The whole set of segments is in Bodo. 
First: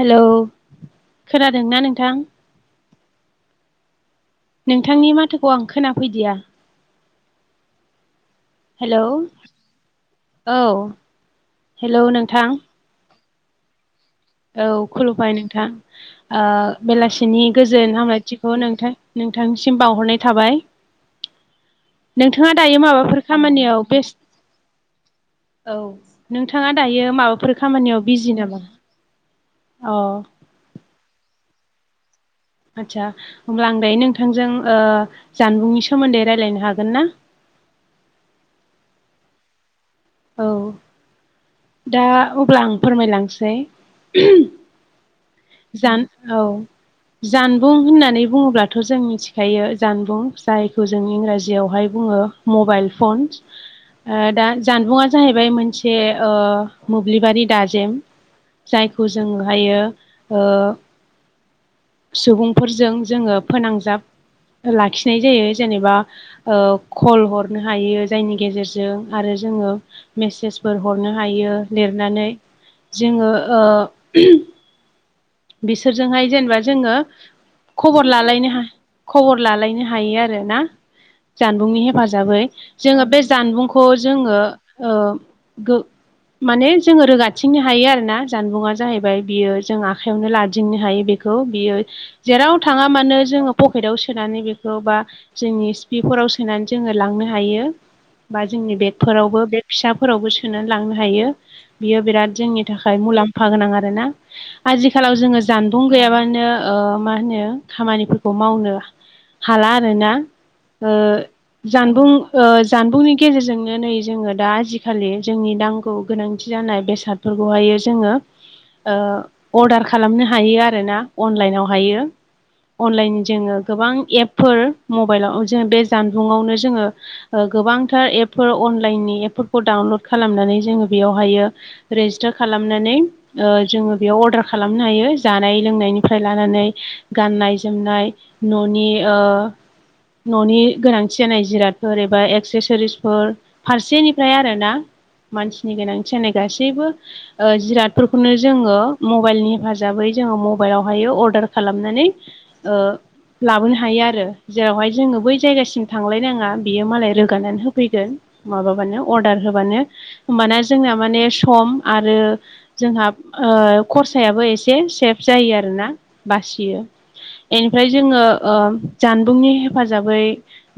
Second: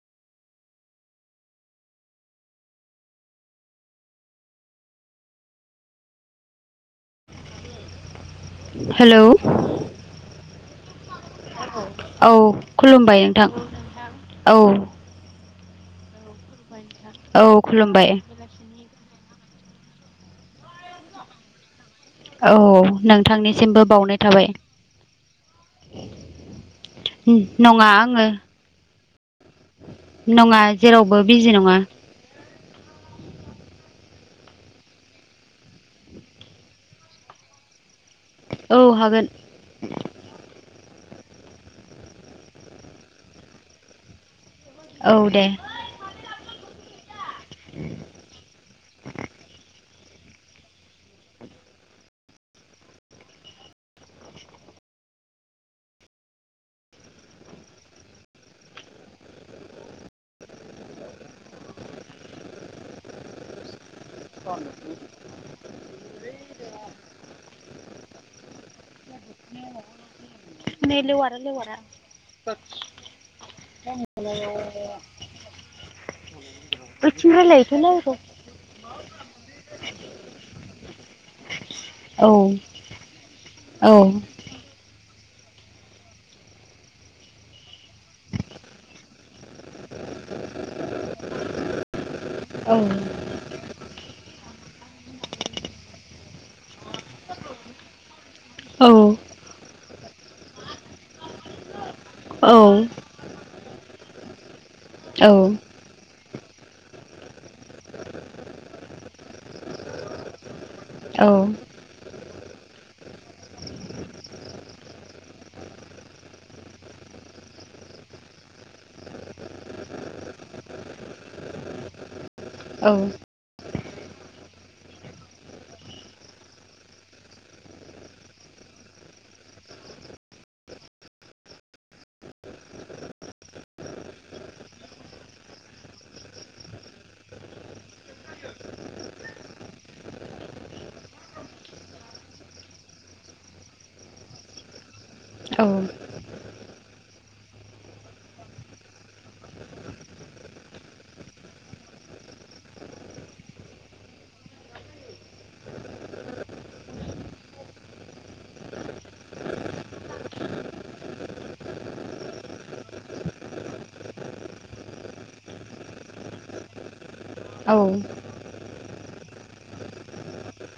हेलौ खोनादोंना नोंथां नोंथांनि माथोखौ आं खोनाफैदिया हेलौ औ हेलौ औ नोंथां खुलुमबाय नोंथां औ खुलुमबाय नोंथां ओ औ बेलासिनि गोजोन खुलुमबाय हामलायथि। नोंथां नोंथांसिम बावहरनाय थाबाय नोंथांङा औ दायो माबाफोर खामानियाव नोंथांनिसिमबो बेस्ट बावनाय थाबाय औ नोंथाङा दायो माबाफोर नङा खामानियाव आङो बिजि नामा अ नङा जेरावबो बिजि नङा आदसा होमब्ला आं दायो नोंथांजों जानबुंनि सोमोन्दै रायज्लायनो हागोन ना औ हागोन औ दा अब्ला आं फोरमायलांसै औ दे जान औ जानबुं होननानै बुङोब्लाथ' जों मिथिखायो जानबुं जायखौ जों इंराजियावहाय बुङो मबाइल फन ओ दा जानबुं जाहैबाय मोनसे मोब्लिबारि दाजेम जायखौ जोङोहायो ओ सुबुंफोरजों जोंङो फोनांजाब लाखिनाय जायो जेनेबा ओ खल हरनो हायो जायनि गेजेरजों आरो जोङो मेसेजफोर हरनो हायो लिरनानै जोङो ओ [inaudible] बिसोरजोंहाय जेनेबा जोङो खबर लालायनो हा खबर लालायनो हायो आरोना जानबुंनि औ हेफाजाबै जोंङो बे जानबुंखौ औ खौ जोंङो ओ गो माने जोंङो रोगाथिंनो हायो आरो ना जानबुं जाहैबाय बियो जोंहा आखायावनो लादिंनो हायो बेखौ बियो जेराव थाङा मानो जोङो पकेटाव सोनानै बेखौ बा जोंनि सिपिफोराव सोनानै जोङो लांनो हायो। बा जोंनि औ बेगफोरावबो बेग फिसाफोरावबो सोनानै लांनो हायो बियो बिराद औ जोंनि थाखाय मुलाम्फा गोनां आरोना आजिखालाव औ जोंङो दं गैयाबानो ओ मा होनो खामानिफोरखौ मावनो हाला आरोना ओ औ जानबुं ओ जानबुंनि गेजेरजोंनो नै जोंङो दा आजिखालि जोंनि नांगौ गोनांथि जानाय बेसाद फोरफोरखौहायो जोंङो ओ अर्डार खालामनो हायो आरोना अनलाइनाव हायो। अनलाइन जोङो गोबां एप फोर मबाइलाव जों बे जानबुंआवनो जोङो गोबांथार एपफोर अनलाइननि एपफोरखौ डाउनलड खालामनानै जोंङो बेयावहायो रेजिस्टार खालामनानै ओ जोङो बेयाव अर्डार खालामनो हायो जानाय लोंनायनिफ्राय लानानै गाननाय जोमनाय न'नि ओ न'नि गोनांथि जानाय जिरादफोर एबा एक्सेसरिसफोर फारसेनिफ्राय आरो ना। मानसिनि गोनांथि जानाय गासैबो ओ जिरादफोरखौनो जोंङो मबाइलनि हेफाजाबै जोंङो मबाइलावहायो अर्डार खालामनानै लाबोनो हायो आरो। जेरावहाय जोंङो बै जायगासिम थांलायनाङा बियो मालाय रोगानानै होफैगोन। माबाबानो अर्डार होबानो होमबाना जोंना माने सम आरो जोंहा खरसायाबो एसे सेफ जायो आरोना बासियो। बेनिफ्राय जोङो ओ जानबुंनि हेफाजाबै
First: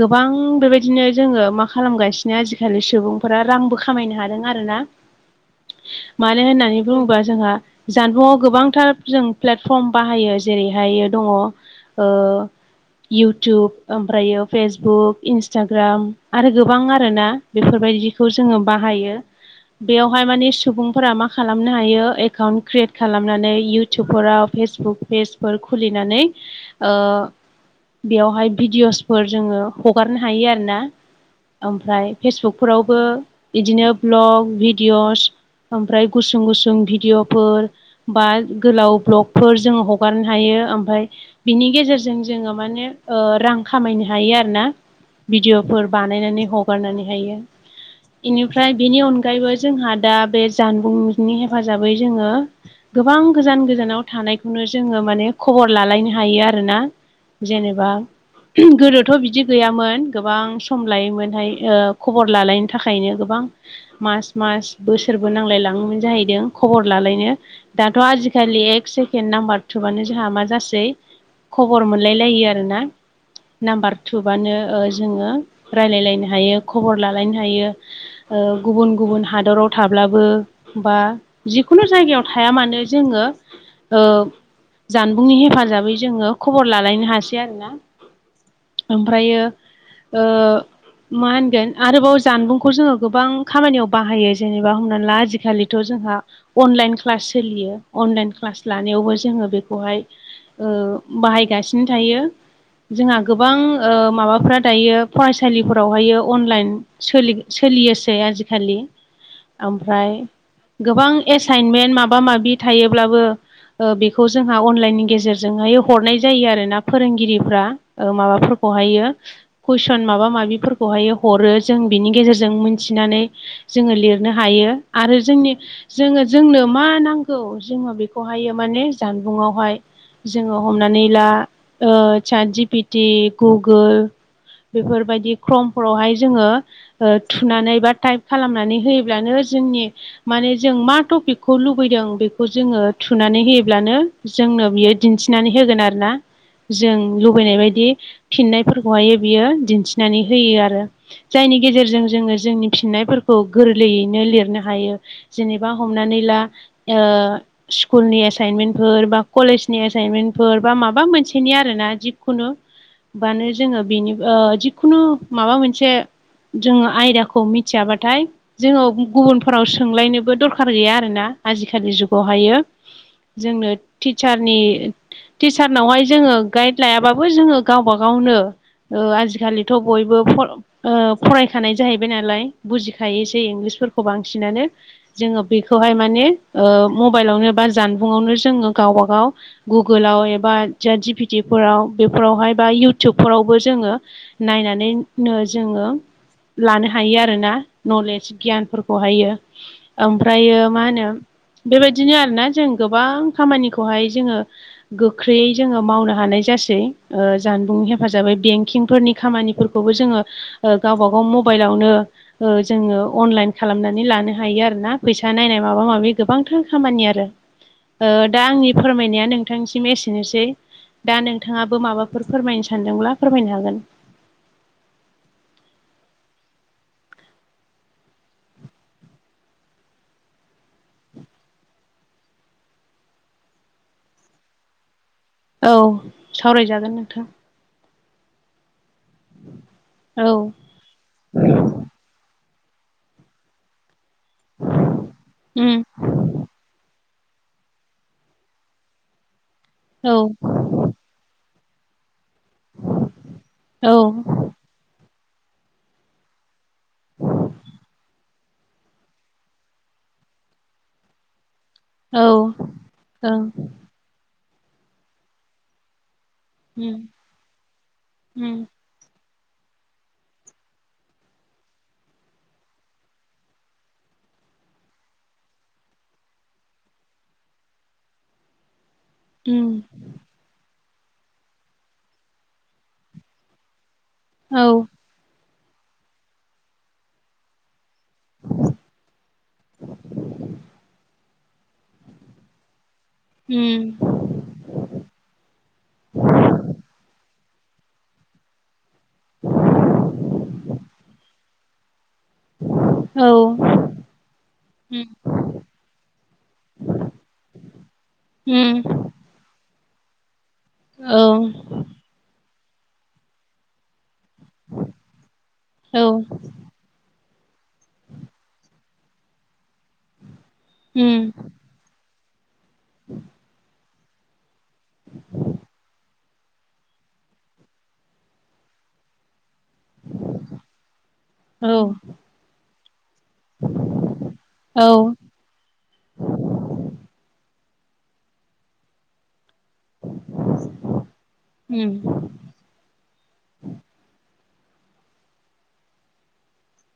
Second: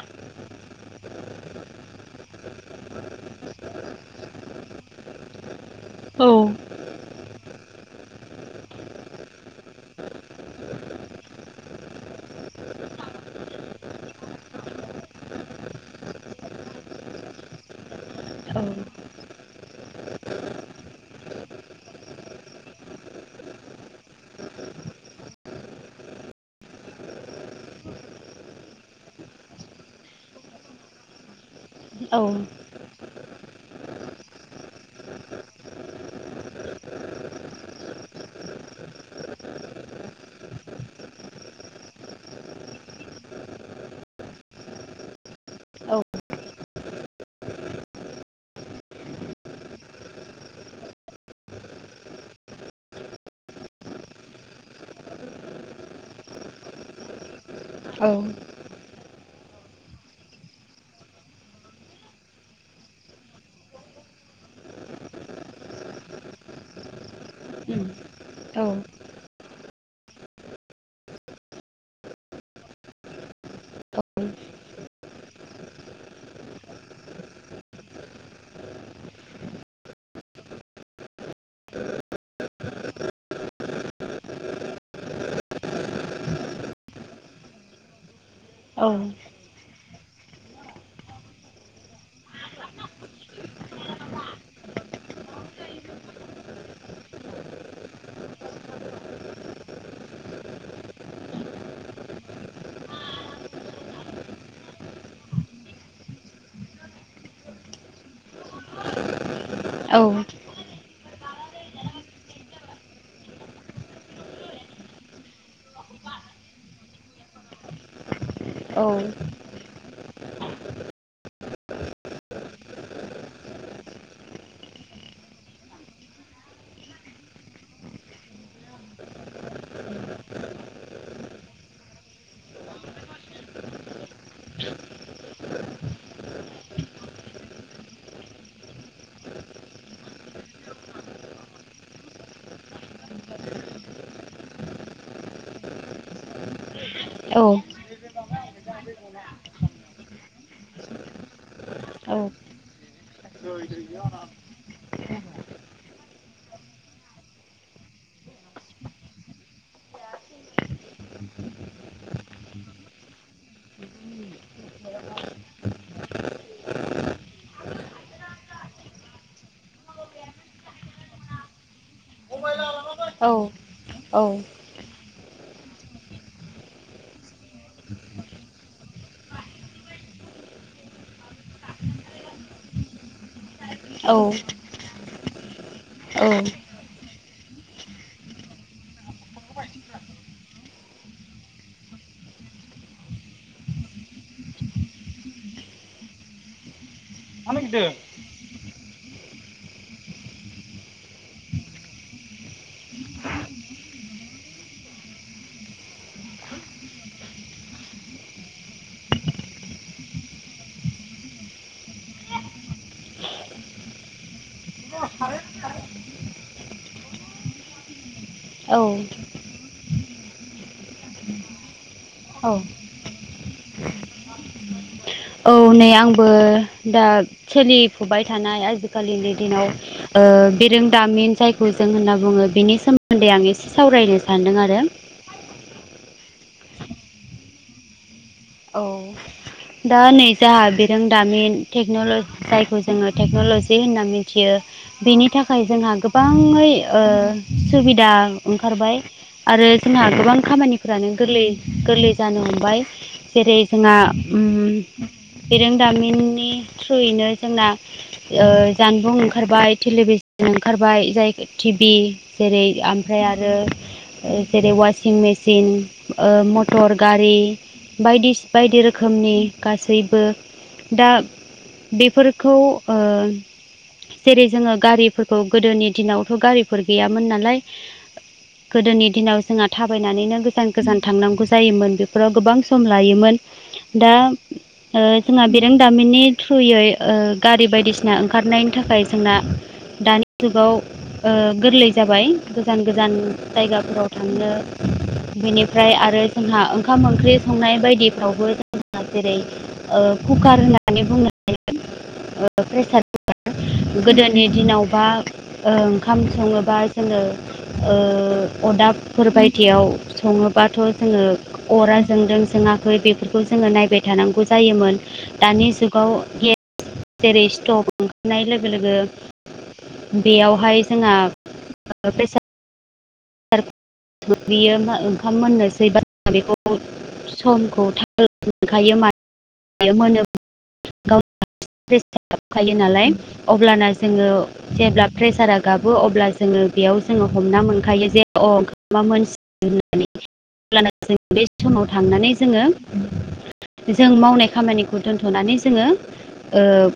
गोबां बेबायदिनो जोंङो मा खालामगासिनो आजिखालि सुबुंफोरा रांबो खामायनो हादों आरोना। मानो होननानै बुंबा जोंहा जानबुंआव गोबांथार जों प्लेटफर्म बाहायो। जेरैहायो दङ ओ इउटुब ओमफ्रायो फेसबुक इन्सटाग्राम आरो गोबां आरोना। बेफोरबायदिखौ जोङो बाहायो। बेवहाय मानि सुबुंफोरा मा खालामनो हायो एकाउन्ट क्रियेट खालामनानै इउटुबफोराव फेसबुक पेजफोर खुलिनानै बेवहाय भिडिअ'सफोर जोङो हगारनो हायो आरोना। ओमफ्राय फेसबुकफोरावबो बिदिनो भ्लग भिडिय'स ओमफ्राय गुसुं गुसुं भिडिय' फोर बा गोलाव ब्लगफोर जोंङ हगारनो हायो। ओमफ्राय बिनि गेजेरजों जोङो माने ओ रां खामायनो हायो आरोना। भिडिअफोर बानायनानै हगारनानै हायो। एनिफ्राय बेनि अनगायैबो जोंहा दा बे जानबुंनि हेफाजाबै जोङो। गोबां गोजान गोजानाव थानायखौनो जोङो माने खबर लालायनो हायो आरोना। जेनेबा गोदोथ' बिदि गैयामोन गोबां सम लायोमोनहाय ओ खबर लालायनो थाखायनो गोबां मास मास बोसोरबो नांलायलाङोमोन जाहैदों। खबर लालायनो। दाथ' आजिखालि एक से सेकड नाम्बार थुबानो जोंहा मा जासै खबर मोनलायलायो आरोना। नाम्बार थुबानो जोङो रायलाय लायनो हायो खबर लालायनो हायो। ओ गुबुन गुबुन हादराव थाब्लाबो बा जिखुनु जायगायाव थाया मानो जोङो ओ जानबुंनि हेफाजाबै जोङो खबर लालायनो हासै आरोना। ओमफ्रायो ओ मा होनगोन आरोबाव जानबुंखौ जोङो गोबां खामानियाव बाहायो जेनेबा हमना ला आजिखालिथ' जोंहा। अनलाइन क्लास सोलियो अनलाइन क्लास लानायावबो जोङो बेखौहाय ओ बाहायगासिनो थायो जोंहा गोबां माबाफ्रा दायो फरायसालिफोरावहायो अनलाइन सोलि-सोलियोसै आजिखालि [inaudible] ओमफ्राय गोबां एसाइनमेन्ट माबा माबि थायोब्लाबो ओ बेखौ जोंहा अनलाइननि गेजेरजोंहाय हरनाय जायो आरोना फोरोंगिरिफ्रा ओ माबाफोरखौहायो कुइसन माबा माबिफोरखौहाय हरो जों बिनि गेजेरजों मिथिनानै जोङो लिरनो हायो आरो जोंनि जोङो जोंनो मा नांगौ जोङो बेखौहायो माने जानबुंआवहाय। जोङो हमनानै ला ओ साट जिपिटि गुगोल बेफोर बायदि ख्रमफोरावहाय जोङो ओ थुनानै बा टाइप खालामनानै होयोब्लानो जोंनि माने जों मा टपिकखौ लुबैदों बेखौ जोङो थुनानै होयोब्लानो जोंनो बियो दिन्थिनानै होगोन आरो ना जों लुबैनाय बायदि फिननायफोरखौहायो बियो दिन्थिनानै होयो आरो। जायनि गेजेरजों जोङो जोंनि फिननायफोरखौ गोरलैयैनो लिरनो हायो। जेनेबा हमनानै ला ओ स्कुलनि एसाइनमेन्टफोर बा कलेजनि एसाइनमेन्टफोर बा माबा मोनसेनि आरोना जिखुनु बानो जोङो बेनि ओ जिखुनु माबा मोनसे जोङो आयदाखौ मिथियाबाथाय जोङो गुबुनफोराव सोंलायनो दरखार गैया आरोना आजि खालि जुगावहायो जोंनो टिचारनि टिचारनावहाय जोङो गाइड लायाबाबो जोङो गावबा गावनो ओ आजिखालिथ' बयबो फ ओ फरायखानाय जाहैबाय नालाय बुजिखायोसै इंलिसफोरखौ औ बांसिनानो जोङो बेखौहाय माने औ ओ मबाइलावनो बा जानबुंआवनो जोङो गावबा गाव गुगोलाव एबा साद जिपिटिफोराव बेफोरावहाय बा इउटुबफोरावबो जोङो नायनानैनो जोङो लानो हायो आ मा रोना नागिरदों? नलेज गियानफोरखौहायो। ओमफ्रायो मा होनो बेबायदिनो आरोना जों गोबां खामानिखौहाय जोङो। गोख्रैयै जोङो मावनो हानाय जासै जानबुं हेफाजाबै बेंकिंफोरनि खामानिफोर खौबो जोङो गावबा गाव मबाइलावनो जोङो अनलाइन खालामनानै लानो हायो आरो ना फैसा नायनाय माबा माबि गोबांथां खामानि आरो दा आंनि औ फोरमायनाया नों नोंथांसिम एसेनोसै दा नोंथाङाबो माबाफोर औ फोरमायनो सानदोंब्ला फोरमायनो हागोन। औ नै आंबो दा सोलिफुबाय थानाय आजि खालिनि दिनाव ओ बिरोंदामिन जायखौ जों होनना बुङो बिनि सोमोन्दै आं एसे सावरायनो सान्दों आरो‌। औ सावराय जागोन नोंथां। औ। दा नै औ जाहा बिरोंदामिन टेक्नलजि जायखौ जोङो टेक्न'लजि होननानै मि बियो बेनि थाखाय उम जोंहा गोबाङै ओ सुबिदा ओंखारबाय आरो जोंहा औ गोबां खामानिफ्रानो गोरलै गोरलै जानो हमबाय जेरै औ जोंहा उम बिरोंदामिननि थ्रुयैनो जोंना ओ जानबुं ओंखारबाय टेलिभिसन ओंखारबाय जाय टि भि औ जेरै ओमफ्राय ओं आरो जेरै वासिं मेसिन ओ मटर उम गारि बायदि उम बायदि रो खोमनि गासैबो दा बेफोरखौ ओ जेरै जोङो गारिफोरखौ गोदोनि दिनावथ' गारिफोर गैयामोन नालाय गोदोनि दिनाव जोंहा उम थाबायनानैनो गोजान गोजान थांनागौ जायोमोन बेफोराव गोबां सम लायोमोन दा औ जोंना बिरोंदामिननि थ्रुयै गारि बायदिसिना ओंखारनायनि थाखाय जोंना दानि जुगाव गोरलै जाबाय गोजान गोजान जायगाफोराव उम थांनो बेनिफ्राय आरो जोंहा ओंखाम ओंख्रि संनाय बायदिफ्रावबो जोंना जेरै कुकार होननानै बुंनो हायो प्रेसार औ कुकार गोदोनि उम दिनावबा ओंखाम सङोबा जोङो ओं उम अदाब फोर बायदियाव सङोबाथ' औ जोङो अरा जोंदों जोङाखै बेफोर खौ जोङो नायबाय थानांगौ जायोमोन दानि औ जुगाव गे जेरै स्टक ओंखारनाय लोगो लोगो बेयावहाय जोंहा औ बियो ओंखाम मोननोसै बा बेखौ समखौ थाल मोनखायो औ अब्लाना जोङो औ जेब्ला प्रेसारा गाबो अब्ला जोङो बेयाव जोङो हमना मोनखायो जे अ मा मोनसि होननानै अब्लाना जों बे समाव उम थांनानै जोङो जों मावनाय खामानिखौ दोनथ'नानै जोङो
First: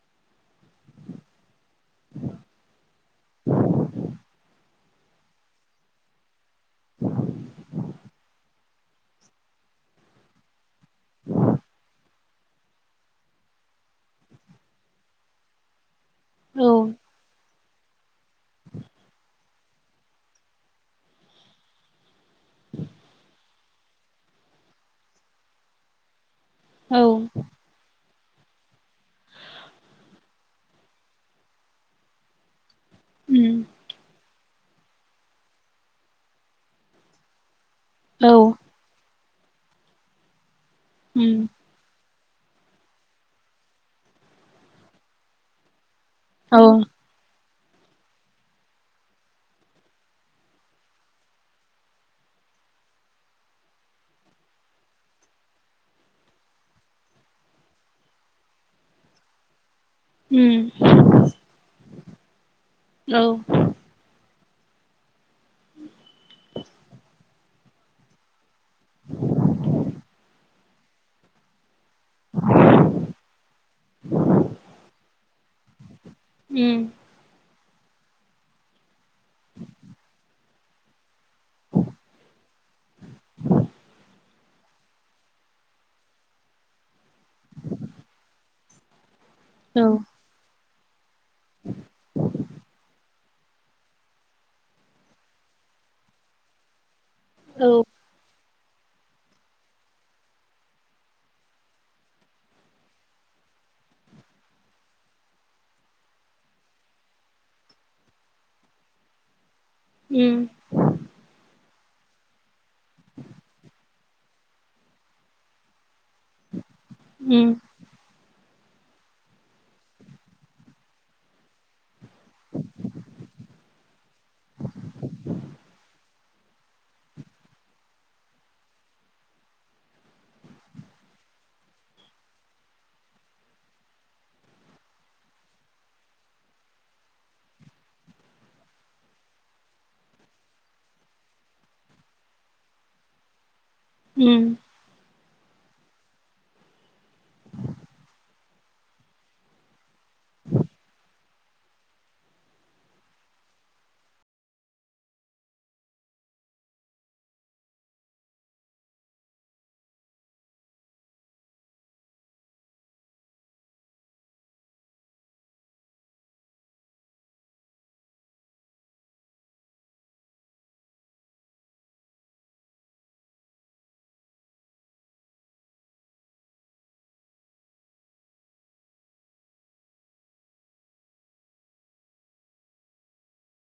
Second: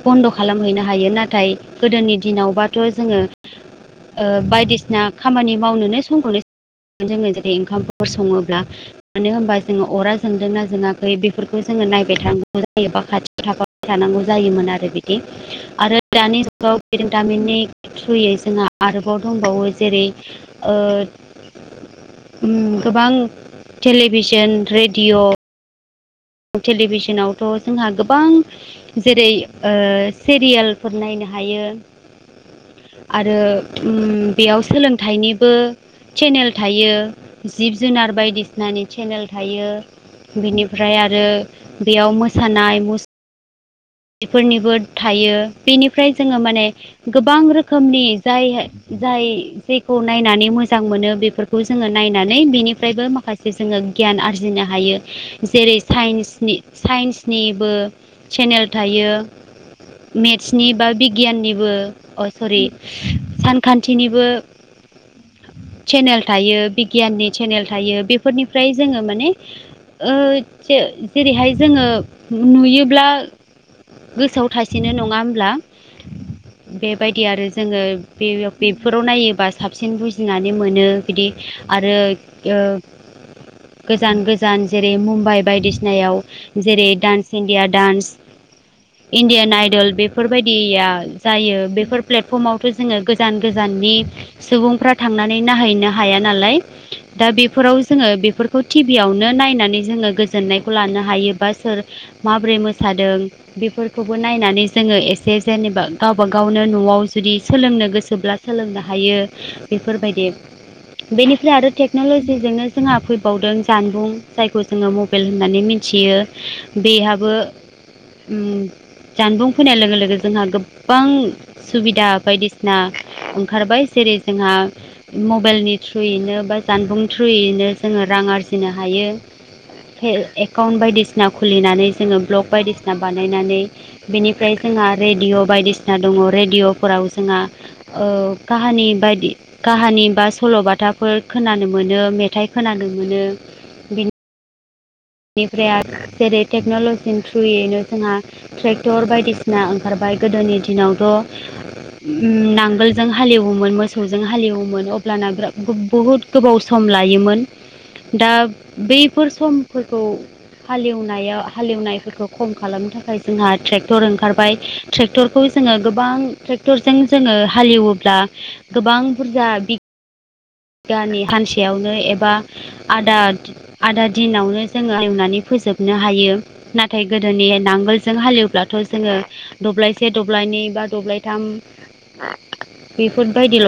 बन्द' खालामहैनो हायो नाथाय गोदोनि दिनावबाथ' जोङो ओ बायदिसिना खामानि मावनोनो खौनि जोङो जुदि ओंखामफोर सङोब्ला मानो होनबा जोङो अरा जोंदोंना जोङा खै बेफोरखौ जोङो नायबाय थानांगौ जायोबा खाथि थाख थानांगौ जायोमोन आरो बिदि आरो दानि औ जुगाव बिरोंदामिननि थ्रुयै जोंहा आरोबाव दंबावो जेरै ओ ओम गोबां टेलिभिसन रेडिअ औ टेलिभिसनावथ' जोंहा गोबां जेरै सिरियालफोर नायनो हायो आरो उम बेयाव सोलोंथाइनिबो चेनेल थायो जिब जुनार औ बायदिसिनानि चेनेल थायो बिनिफ्राय आरो उम बेयाव मोसानाय मुसु बेफोरनिबो थायो बेनिफ्राय जोङो औ उम माने औ गोबां रोखोमनि जाय जाय जेखौ नायनानै मोजां मोनो बेफोरखौ जोङो नायनानै बेनिफ्रायबो माखासे जोङो गियान आरजिनो हायो जेरै साइन्सनि साइन्सनिबो चेनेल थायो उम मेट्सनि बा बिगियाननिबो अ' सरि औ सानखान्थिनिबो सेनेल थायो बिगियाननि सेनेल थायो बे फोरनिफ्राय जोङो माने ओ जेरैहाय जोङो नुयोब्ला गोसोआव थासेनो नङा होमब्ला बे बेबायदि आरो जोङो बे बेफोराव नायोबा साबसिन बुजिनानै मोनो बिदि आरो ओ गोजान गोजान जेरै मुम्बाइ बायदिसिनायाव जेरै dance India dance Indian idol बेफोर बायदिया जायो बेफोर प्लेटफर्मावथ' जोङो गो गोजान-गोजाननि सुबुंफ्रा थांनानै नायहैनो हाया नालाय दा औ बेफोराव जोङो बेफोर खौ टिभियावनो नायनानै जोङो गोजोननायखौ लानो हायोबा सोर माबोरै मोसादों बेफोरखौबो नायनानै जोङो एसे जेनेबा गावबा गावनो न'आव जुदि सोलोंनो गोसोब्ला सोलोंनो हायो बेफोरबायदि उम बेनिफ्राय आरो टेक्न'ल'जिजोंनो जोंहा फैबावदों जानबुं जायखौ जोङो मबाइल होननानै मिथियो बेहाबो उम ओम जानबुं फैनाय लोगो-लोगो जोंहा गोबां सुबिदा बायदिसिना ओंखारबाय जेरै जोंहा मबाइलनि थ्रुयैनो बा जानबुं थ्रुयैनो जोङो रां आरजिनो हायो एकाउन्ट बायदिसिना खुलिनानै जोङो ब्लग बायदिसिना बानायनानै बेनिफ्राय जोंहा रेडिअ' बायदिसिना दङ रेडिअ'फोराव जोंहा ओ काहानि बायदि काहानि बा सल' बाथाफोर खोनानो मोनो मेथाइ खोनानो मोनो। ओम। बेनिफ्राय जेरै टेक्न'लजिनि थ्रुयैनो जोंहा ट्रेक्टर बायदिसिना ओंखारबाय गोदोनि दिनावथ' ओ नांगोलजों हालेवोमोन मोसौजों हालेवोमोन अब्लाना बिरा बुहुद गोबाव सम लायोमोन दा बैफोर समफोरखौ हालेवनायाव हालेवनायफोरखौ खम खालामनो थाखाय जोंहा ट्रेक्टर ओंखारबाय ट्रेक्टरखौ जोङो गोबां ट्रेक्टरजों जोङो हालेवोब्ला गोबां बुरजा बि बिगानि हानसेयावनो एबा आदा आदा दिनावनो जोङो एवनानै फोजोबनो हायो। नाथाय गोदोनि नांगोलजों हालेवब्लाथ' जोङो दब्लायसे दब्लायनै बा दब्लायथाम बेफोरबायदिल'